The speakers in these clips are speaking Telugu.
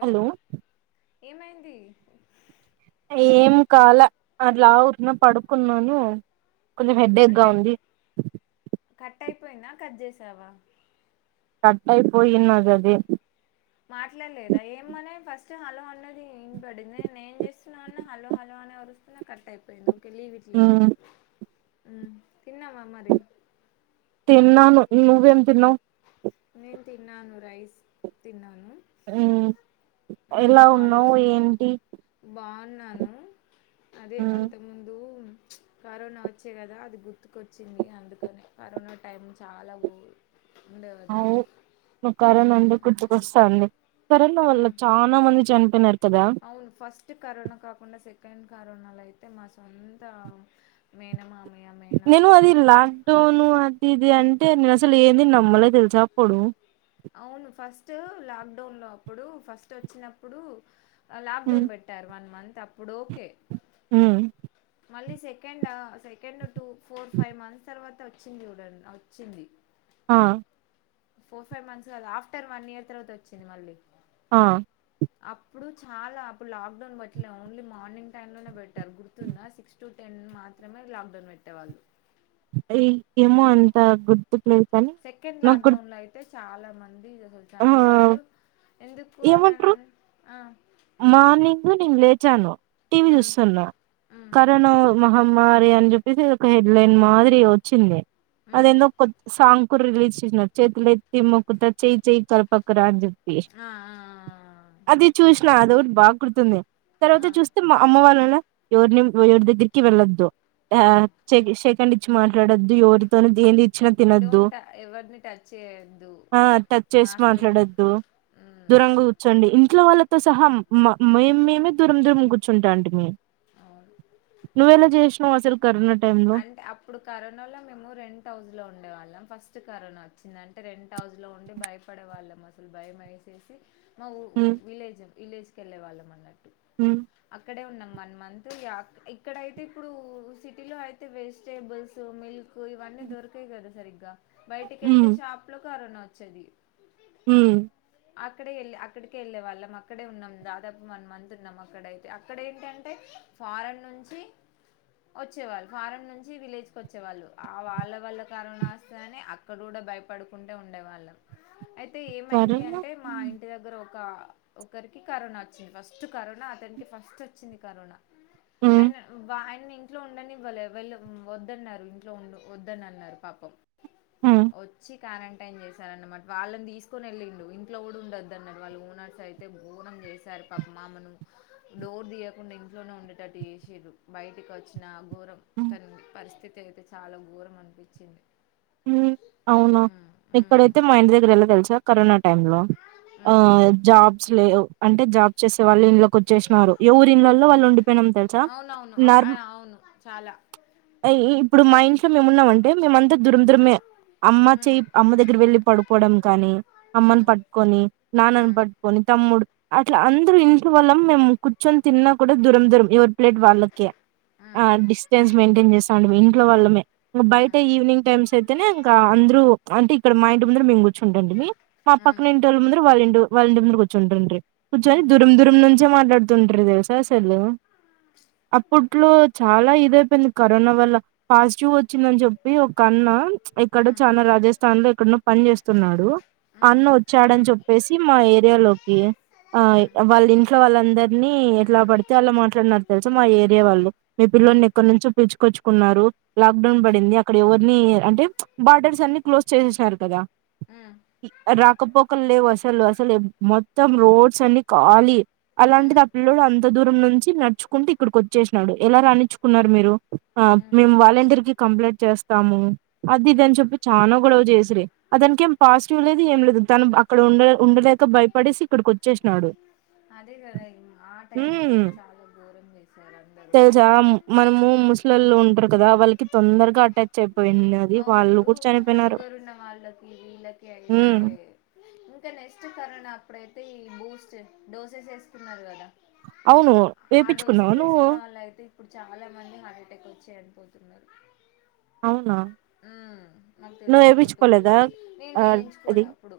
హలో ఏమైంది ఏం కాలా అట్లా ఊరుకునే పడుకున్నాను కొంచెం హెడ్ ఏకే గా అంటే ఉంది కట్ అయిపోయిందా కట్ చేసావా కట్ అయిపోయినాది అది మాట్లాడలేదా ఏమన ఫస్ట్ హలో అన్నది ఇన పడింది నేం చేస్తున్నా హలో హలో అని అరుస్తున కట్ అయిపోయినవ్ లీవ్ ఇట్ లే మ్మ్ ఉమ్ తినవా మరి తిన్నాను నువ్ ఏమి తినవ్ నేను తిన్నాను రైస్ తిన్నాన్ ఉమ్ ఎలా ఆలోచ ఉన్నావు ఏంటి బాగున్నాను అదే మ్మ్ అంతక ముందు కరోనా వచ్చే కదా అది గుర్తుకొచ్చింది అందుకనే కరోనా టైం చాలా గో ఉండే కదా అవ్ కరోనా అంటే గుర్తుకొస్తాంది కరోనా వల్ళ ఉమ్ చాలా మంది చనిపోయినారు కదా అవును ఫస్ట్ కరోనా కాకుండా సెకండ్ సేకండ్ కరోనాలో అయితే మా సొంత మేనమామ్ నేను అది లాక్ డౌను అది ఇది అంట్ అంటే నేను అసలు ఏంది నమ్మలే తెలిసా అప్పుడు అవును ఫస్ట్ లాక్డౌన్ లో అప్పుడు ఫస్ట్ వచ్చినప్పుడు లాక్డౌన్ పెట్టారు వన్ మంత్ అప్పుడు ఓకే ఉమ్ మళ్ళీ సెకండ్ ఆ second two four five months తర్వాత వచ్చింది చూడు అది వచ్చింది ఆ ఫోర్ ఫైవ్ మంత్స్ కాదు ఆఫ్టర్ వన్ ఇయర్ తర్వాత వచ్చింది మళ్ళీ ఆ అప్పుడు చాలా అప్పుడు లాక్ డౌన్ పేట్లే ఓన్లీ మార్నింగ్ టైమ్ లోనే పెట్టారు గుర్తుందా సిక్స్ టు టెన్ మాత్రమే లాక్డౌన్ పెట్టేవాళ్ళు అది ఏమో అంత గుర్తుకు లేదు కానీ సెకండ్ నాకి గురుత్ లాక్డౌన్లో అయితే చాలా మంది అసలు చనిపోయారు ఎందుకు ఏమంటారు అననీ ఆ మార్నింగ్ నేను లేచాను టీవి మ్ చూస్తున్నా మ్ కరోనా మహమ్మ మారి అని చెప్పేసి ఒక హెడ్ లైన్ మాదిరి వచ్చింది మ్ అదేందో కొత్త సాంగ్ కూడా రిలీజ్ చేసినారు చేతులు ఎత్తి మొక్కుతా చేయి చేయి కలపకు రా అని చెప్ ఆ ఆ అది చూసినా అదో ఒకటి బాగా గుర్తుంది తర్వాత ఆ చూస్తే మా అమ్మ వాళ్ళు ఉన్నీలా ఎవరిని ఎవరి దగ్గరికి వెళ్ళొద్దు ఆ శే శెకండ్ ఇచ్చి మాట్లాడద్దు ఎవరితో దేన్ది డోంట్ ఎవరిని టచ్ చేయొద్దు ఆ టచ్ చేసి మాస్క్లు మాట్లాడొద్దు దూరంగా కూర్చోండి ఇ ఇంట్లో వాళ్ళతో సహా మ మేమే దూరం దూరం కూర్చుంటాంటిమీ అవును నువ్వెలా చేసినావు అసలు కరోనా టైమ్ లో అంటే అప్పుడు కరోనా లో మేము రెంట్ హౌస్ లో ఉండే వాళ్ళం ఫస్ట్ కరోన వచ్చిందంటే రెంట్ హౌస్ లో ఉండి భయపడే వాళ్ళం అసలు భయం వేసేసి మా ఊ ఊ హ్మ్ విలేజ్ విలేజ్ కి వెళ్ళే వాళ్ళం అన్నట్టు హ్మ్ అక్కడే ఉన్నాం వన్ మంత్ ఇగ ఇక్కడయితే ఇప్పుడు సిటీలో అయితే వెజిటేబుల్స్ మిల్క్ కు ఇవన్నీ దొరికావు కదా సరిగ్గా బయటికి వెళ్తే షాప్ లో కరోనా వచ్చేది ఉమ్ అక్కడే వెళ్ళి అక్కడికే వెళ్ళే వాళ్ళం అక్కడే ఉన్నాము దాదాపు వన్ మంత్ ఉన్నాం అక్కడయితే అక్కడ ఏంటంటే ఫారన్ నుంచి వచ్చేవాళ్ళు. ఫరన్ నుంచి విలేజ్ కు వచ్చే వాళ్ళు. ఆ వాళ్ళ వల్ల కరోనా వస్తదని అక్కడ కూడా భయపడుకుంటే ఉండే. ఉండేవాళ్ళం. అయితే ఏమైంది సరేలే అంటే మా ఇంటి దగ్గర ఒక్. ఒకరికి కరోనా వచ్చింది ఫస్ట్ కరోనా అతనికి ఫస్ట్ వచ్చింది కరోనా. హ్మ్ ఆయన వ ఆయన ఇంట్లో ఉండనివ్. వాళ్ళ ఎవ్వరు వద్దన్నారు ఇంట్లో ఉండు వద్దని అన్నారు పాపం హ్మ్ వచ్చి. క్యారంటైన్ చేశార అన్నమాట వాళ్ళని తీసుకొని వెల్లిండు ఇంట్లో కూడా ఉండొద్దు అనాడు వాళ్ళు ఓనర్స్ అయితే గోరంగా. చేసారు పాపం ఆమెను డోర్ దియకుండా ఇంట్లోనే ఉండేటటుసేసిండ్రు బయటికి వచ్చిన గో. తన పరిస్థితి అయితే చాలా ఘోరం అనిపించింది. ఉమ్ అవునా ఉమ్, ఉమ్, ఇక్కడైతే మా ఇంటి దగ్గరెలా తెలుసా కరోనా. టైమ్ లో ఆ ఉమ్. జాబ్స్ లెవ్ అంటే జాబ్ చేసే వాళ్ళు ఇల్లు. వచ్చేసినారు ఏవారిళ్ళలో వాళ్ళు ఉండిపోయినాం తెలుసా అవునవును అప్- నర్. ఆ, అవును చాలా అయి ఇప్పుడు మా ఇంట్లో మేము ఉన్నామంటే మేమంతా దురం దురమే. అమ్మ ఉమ్, చెయి అమ్మ దగ్గర వెళ్ళి పడుకోవడం కాని అమ్మను ఉమ్, పట్టుకొని నాన్నని ఉమ్, పట్టుకొని తమ్ముడు. అట్లా అందరు ఇంట్లో వాల్లం మేము కూర్చొని తిన్నా కూడా దూరం దూరం ఎవరు. ప్లెట్ వాళ్ళకే ఆ ఉమ్, డిస్టెన్స్ మెయింటైన్ చేసా ఇంట్లో వాళ్ళమే ఇంకా బయట ఉమ్, ఈవినింగ్. మ్స్ అయితేనే ఇంకా అందరు అంటే ఇక్కడ మా ఇంటి ముందర మీము కూర్చుంటండి మీ. మా పక్కన ఉమ్, ఇంటి వాళ్ళ ముందర వాళ్ళ ఇంటి. వాళ్ళంటి ముందు కూర్చుంటండ్రి. కూర్చొని ఉమ్, దూరం దూరం నుంచే మాట్లాడుతుండ్రి తెలుసా అసలు. అప్పట్లో చాలా ఇదైపోయింది కరోనా వల్ల పాజిటివ్ వచ్చిందని చెప్పి. కన్నా ఇక్కడ ఉమ్. చానా రాజస్. స్తాన్ లో ఇక్కడ పని చేేస్తున్నాడు. అన్న వచ్చాడని చెప్పేసి మా ఏరియాలోకి. ఆ వాళ్ళ ఇంట్లో వాళ్ళందరినీ ఎట్లా పడితే అట్లా మాట్లాడిన తెలుసు మా ఏరియా వాళ్ళు మేబి. పిల్లోన్ని ఎక్కడి నుంచో పిలుచుకొన్నారు లాక్డౌ పడింది అక్కడ ఎవరు‌. ని అంటే బార్డర్స్ అన్ని క్లోజ్ చేసేసినారు కదా. రాకపోకలు లేవు అసలు అసలు మొత్తం రోడ్స్ అన్ని ఖాళీ. అలాంటిది ఆ పిల్లోడు అంత దూరం నుంచి నడుచుకుంటే ఇక్కడికి వచ్చేసినాడు ఎలా రాణించుకున్నారు మీరు. ఆ మేము వాలంటీర్ కి కంప్లీంట్ చేస్తాము అది ఇది అని చెప్పి చానా. గొడవ చేసిరి అతనికి ఏం పాజిటివ్ లేదు ఏం లేదు తను అక్కడ ఉండ. ఉండలేక భయపడేసి ఇక్కడికి వచ్చేసినాడు. అదే కదా ఆ టైం లో మ్మ్ అయితే చాలా ఘోరం చేసారు అందరు తెలుసా అయితే. మ్- మనము ముసలోళ్ళు కొంచెం ఉంటారు కదా వాళ్ళకి తొందరగా అటాచ్. అయిపోయింది అది అవును వాళ్ళు ఇప్పుడు కూడా చనిపోయినారు షుగర్ ఉన్న వాళ్ళకి వీళ్ళకి అయితే. మ్మ్ ఇంకా నెక్స్ట్ కరోనా అప్పుడైతే ఈ బూస్ట్ డోసెస్ వేసుకున్నారు కదా. అవును ఆ వేపించుకున్నావా డోసెస్ నువ్వు వేసుకున్న వాళ్ళు అయితే ఇప్పుడు చాలా మంది హార్ట్ అటాక్ వచ్చి. చేడిపోతున్నారు. అవునా. నాకు నువ్వు తెలిసిన ఒక టు వీక్స్ ఏపిచ్చుకోలేదా నేను ఆ అది వేయించుకోలేదు అప్పుడు.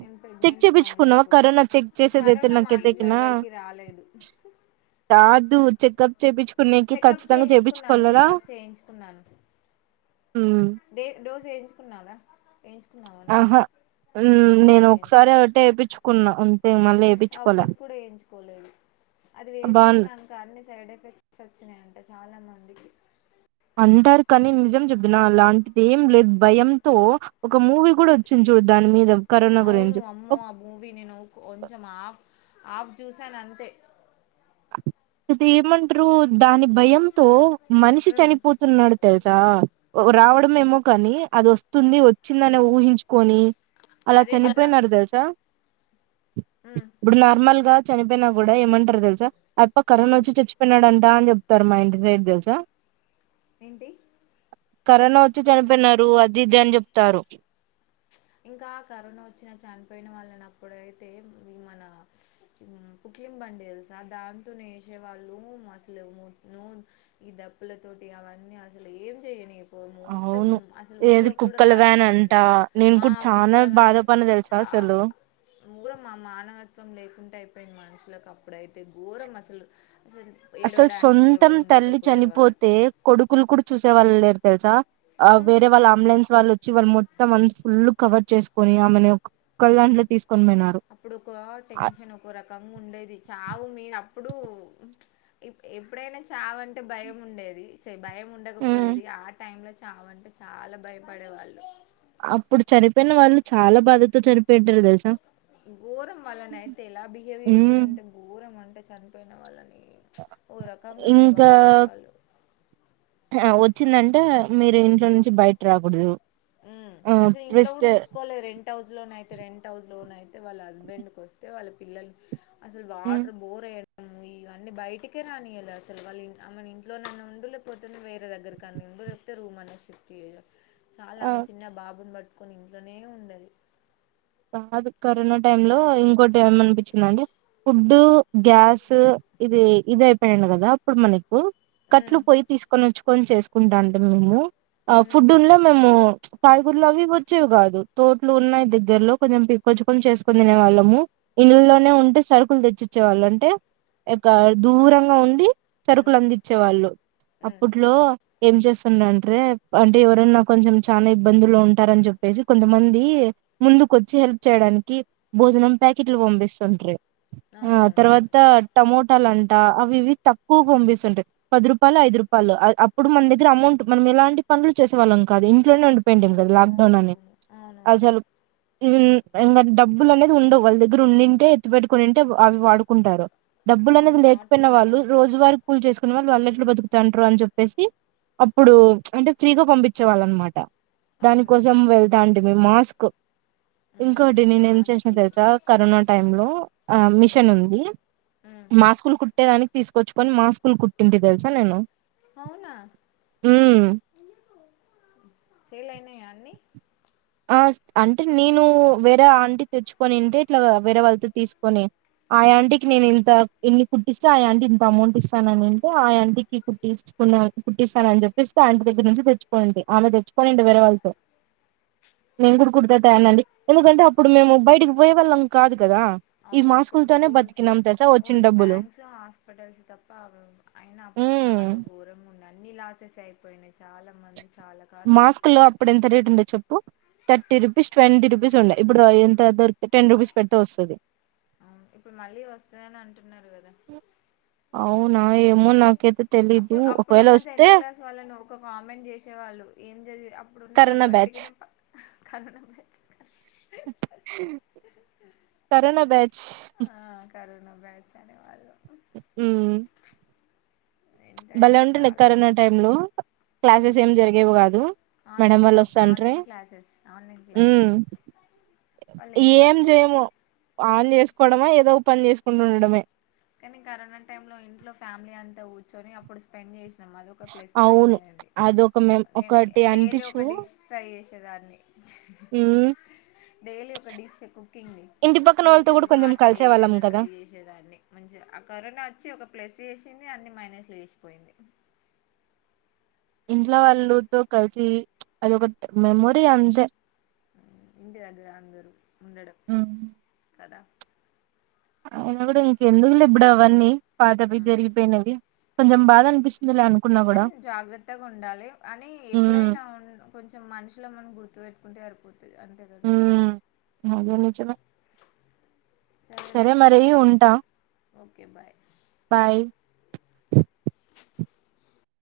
నేను చెక్ ప్రెగ్నెంట్గా ఉండే చేయించుకున్నావా అప్పుడు కరోనా చెక్ చేసేదైతే కరోనా మా ఇంట్లో నాకతేకినా. ఎవరికి రాలేదు కాదు చెకప్. చేపిచ్చుకునేకి చెకప్ ఖచ్చితంగా చేయించుకున్నాను చేపిచ్చుకోలేదా చెకప్ చేయించుకున్నాను. ఉమ్ డే డోస్ ఎంచుకున్నార. ఆహా కూడా నేను ఒకసారి వేయించుకో ఒకటి వేపిచ్చుకున్న. ఒక్కటి కూడా వేయించుకోలేదు అది బాన్ వేయించుకున్నాక అన్ని సైడ్ ఎఫె. ఎఫెక్ట్స్ వచ్చినాయంట చాలా మందికి. అంటారు కానీ నిజం చెబప్తున్నా అలాంటిది ఏం లేదు భయంతో ఒక మూవీ కూడా వచ్చింది చూడద్దా. అమిదం. అవును అమ్మో ఆ మూవీ నేను కొంచెం అప్. ఆఫ్ చూశానంతే ఇది ఏమంటారు దాని భయంతో మనిషి ఉమ్ చనిపోతున్నాడు తెలుసా రావడంమేమో కానీ అది వస్తుంది వ చ్చిందనే ఊహించుకొని అలా అదే కదా చనిపోయినారు తెలుసా ఉమ్ ఇప్పుడు నార్మల్‌గా చనిపోయినా కూడా ఏమంటారు తెలుసా అయప్ప కరోనా ఉమ్ వచ్చి చచ్చిపోయినాడం టా అని చెప్తారు మాఇంటి సైడ్ తెలుసా ఏంటి కరోనా వచ్చి చనిపోయినారు అది ఇది అని చెప్తారు ఇంకా కరోనా వచ్చినా చనిపోయిన వళ్ళనప్పుడైతే ఈ మన మ్మ్ పుక్లిం బ్ అంటే తెలుసా దాంతోనేసే వాళ్ళు అసలు ముట్‌ను ఈ దప్పుల తోటి అవ తో మొత్తం అవును అసలు ఊర్లో ఏది కూడా కుక్కల వ్యాన్ అంట రానియకపో నేను ఆ కూడా చాలా కుక్కలన బాధపడిన చీ తెలుసా అ‌ అసలు మురమా మానవత్వం లే కుంట అయిపోయింది మనుషులకు అప్పుడైతే ఘోరం అసలు అసలు అసలు ఏడవడానికి సొంతం ఎవరు తల్లి ఉండకపోయేవారు చనిపోతే కొడుకులు కూడా చూసే వాళ్ళు లేరు తెలుసా ఆ అవును వేరే వాళ్ళు అంబులెన్స్ వాళ్ళు వచ్చి వాళ్ళు మొత్తం అంతా ఫుల్ కవర్ చేసుకొని ఆమెను అప్పుడొక అ టెన్షన్ ఒక రకంగా ఉండేది చావు మీన అ ప్పుడు ఎప్పుడైనా చావంటే భయం ఉండేది భయం హ్మ్. ఉండకపోయేది ఆ టైంలో చావంటే చాలా భయపడే వాళ్ళు అప్పుడు చనిపోయిన వాళ్ళు చాలా బాధతో చనిపో ఘోరం వల్లనైతే ఎలా బిహేవ్ మ్మ్ చేసిరంటే ఘోరం అంటే చనిపోయిన వాళ్ళని ఓ రకంగా ఇట్లా ఇంకా పడేసేవాళ్ళు చ్చిందంటే మీరు ఇంట్లో నుంచి బయట రాకూడదు ఉమ్మ్ ఆ అసలు ఇంట్లో కూడా ట్విస్ట్ ఉంచుకోలే రెంట్ హౌస్‌లోన అయితే రెంట్ హౌస్ లోన అయి తే వాళ్ళ హస్బెండ్కోస్తే వాళ్ళ పిల్లలు అసలు హ్మ్. వాటర్ బోర్ ఎయ్ ఇవన్నీ బయటికే రానియాలే అసలు వాళ్ళు అమేను ఇంట్లోనన్న ఉండు లేకపోతే నువ్వు వేరే దగ్గరకి అన ముందే చెప్తే రూమ్ అన్న షిఫ్ట్ చేయ చాలా ఆ ఆమె చిన్న బాబుని పట్టుకొని ఇంట్లోనే ఉండది కాదు కరోనా టైమ్ లో ఇంకోటి ఏమనిపిచిందంటే ఫుడ్డు గ్యాస్సు ఇది ఇది అయిపోయిడ కదా అప్పుడు మన కు కట్లు ఉమ్ పోయి తీసుకొని వచ్చుకొని చేసుకుంటంటిమి మేము ఆ ఉమ్ ఫుడ్ ఉండే మేము కాయగూరలు అవి వచ్చేవి కాదు తోట్లు ఉన్నాయి దగ్గరలో కొంచెం పికొచ్చుకొని చేసుకుని తిననేవాళ్ళము ఉమ్ ఇండ్లులోనే ఉంటే సరుకులు తెచ్చిచ్చేవాళ్ళ అంటే యేక్క దూరంగా ఉండి సరుకులు ఉమ్ అందించే వాళ్ళు ఉమ్ అప్పుట్లో ఏం చేస్తుండంట్రే అంటే ఎవరన్నా కొంచెం చానా ఇబ్బందుల్లో ఉంటారని చెప్పేసి కొంతమంది ముందుకొచ్చి హెల్ప్ చేయడానికి భోజనం ప్యాకెట్లు పంపిస్తుండ్రి ఆ అవునవును తర్వాత టమో టలంట అవి ఇవి తక్కువ పంపిస్తుంటే పది రూపాయలు ఐదు రూపాయలు అప్పుడు మన దగ్గర అమౌంట్ మనం ఎలాంటి పనులు చేసే వాళ్ళం కాదు ఇంట్లోనే ఉండిపోయింటిమి అవును కదా లాక్డౌన్ అని అవునవును అవునవును అసలు మ్మ్ ఇంగ డబ్బులు అనేది ఉండవు వాళ్ళ దగ్గర ఉండింటే ఎత్తి పెట్టుకునింటే అవి వాడుకుంటారు డబ్బులు అవును అనేది ఆ టూ లేకపోయిన వాళ్ళు మంత్స్ రోజువారి కూలీ చేసుకునే వాళ్ళు వాళ్ళే ట్ల బతుకుతంటారు అని చెప్పేసి అప్పుడు అంటే ఫ్రీగా పంపించే వాళ్ళ అనమాట అవును దానికోసం వెళ్తాంటిమి మాస్క్ ఇంకోటి ఉమ్ నేను ఏం చేసినా మాస్కులు తెలుసా కరోనా టైమ్ లో ఆ ఉమ్ మిషన్ ఉంది ఉమ్ మాస్కులు కుట్టేదానికి తీసుకొచ్చుకొని మాస్కులు కుట్టింటి తెలుసా నేను అవునా హ్మ్ సేల్ అయినాయా అన్నీ ఆ అంటే నేను వేరే ఆంటి తెచ్చుకొనింటే ఇట్లా వేరే వాళ్ళతో తీసుకొని ఆయాంటికి నేను ఇంత ఎన్ని కుట్టిస్తే ఆయాంటి ఇంత అమౌంట్ ఇస్తాననింటే ఆయాంటికి కుట్టి కున్న కుట్టిస్తాను అని చెప్పేసి ఆ ఆంటీ దగ్గర నుంచి తెచ్చుకోనింటి ఆమె తెచ్చుకోనిండే వేరే వాళ్ళతో నేను కూడా కుర్తా తనండి ఎందుకంటే అప్పుడు మేము బయటికి పోయే వాళ్ళం కాదు కదా ఈ అవునప్పుడు మాస్కులతోనే స్కూల్స్ బతికినాం తెలుసా వచ్చిన ఓన్లీ డబ్బులు బ్యాంక్స్ హాస్పిటల్స్ తప్ప అయిన ఇప్పుడు హ్మ్ చాలా ఘోరంగా ఉండ అన్ని లాసెస్ అయిపోయినాయి చాలా మంది చాలా కరోనా మాస్క్ లో అప్పుడు ఎంత రేట్ ఉండే చెప్ ప్పు థర్టీ రూపీస్ ట్వంటీ రూపీస్ ఉండే ఇప్పుడు ఎంత దొరికు టెన్ రూపీస్ పెడితే వస్తది అవును ఇప్పుడు మళ్ళీ వస్తాదని అన్ అవునా మ్ నాకై త్ అప్పుడు అప్పుడున్న టెన్త్ క్లాస్ వాళ్ళని ఒక కామెంట్ చేసేవాళ్ళు ఏం చద్ వి అప్పుడున్న వాళ్ళు కరోనా వట్టి బ్యాచ్ కన్ను బై కరోనా బ్యాచ్ ఆ, కరోనా బ్యాచ్ అనే వాళ్ళు బలే ఎంతైనా ఉంటుండే చాలా కరోనా టైమ్ లో క్లాసెస్ ఉమ్. ఏం జరిగేవి కాదు మేడం ఆన్లైన్ వాళ్ళు షాప్ వస్తాంట్రి ఆన్లైన్ క్లాసెస్ ఆన్లైన్ మ్మ్ క్లాసెస్ వాళ్ళు ఏం పాస్ అయ్యారు జేయము ఆన్ చేసుకోవడమా ఏదో ఒక పని చేసుకుంటుండడమే కానీ కరోనా టైమ్ లో ఇంట్లో ఫ్యామిలీ అంతా కూర్చొని అప్పుడు స్పెండ్ చేస్ నం అది ఒక ప్లస్ పాయింట్ అవును అఇంది అదొక మేం నేను ఒకటి డైలీ ఒక డిష్ ట్రై చేసేదాన్ని మ్ డైలీ ఒక డిష్ కుకింగ్ ది ఇంటి పక్కన వాళ్ళతో స్వీట్ కూడా కొంచెం హాట్ కలిసే వాళ్ళం ఏదైనా కదా ట్రై చేసేదాన్ని మంచిగా ఆ కరోనా వచ్చి ఒక ప్లస్ చేసింది అన్ని మైనస్ లో చేసిపోయింది ఇంట్ల కదా వాళ్ళుతో కలిసి అది ఒక మేమొరీ అంతే ఇంటి అది అందరు ఉండడం కదా ఆయిన కూడా ఇంకెందుకులే ఇప్పుడు అవన్నీ పాతవి ప జరిగిపోయినవి కొంచెం బాధ అనిపిస్తుందిలే అనుకున్నా కూడా కానీ జాగ్రత్తగా ఉండాలి అని ఉమ్ ఎప్పుడైనా ఉన్ కొంచెం మనుషులం అని గుర్తు పెెట్టుకుంటే అరిపోతది అంతే కదా ఉమ్ అదే నిజమే సరే లే మరి ఓకే ఉంటా ఓకే బాయ్ బాయ్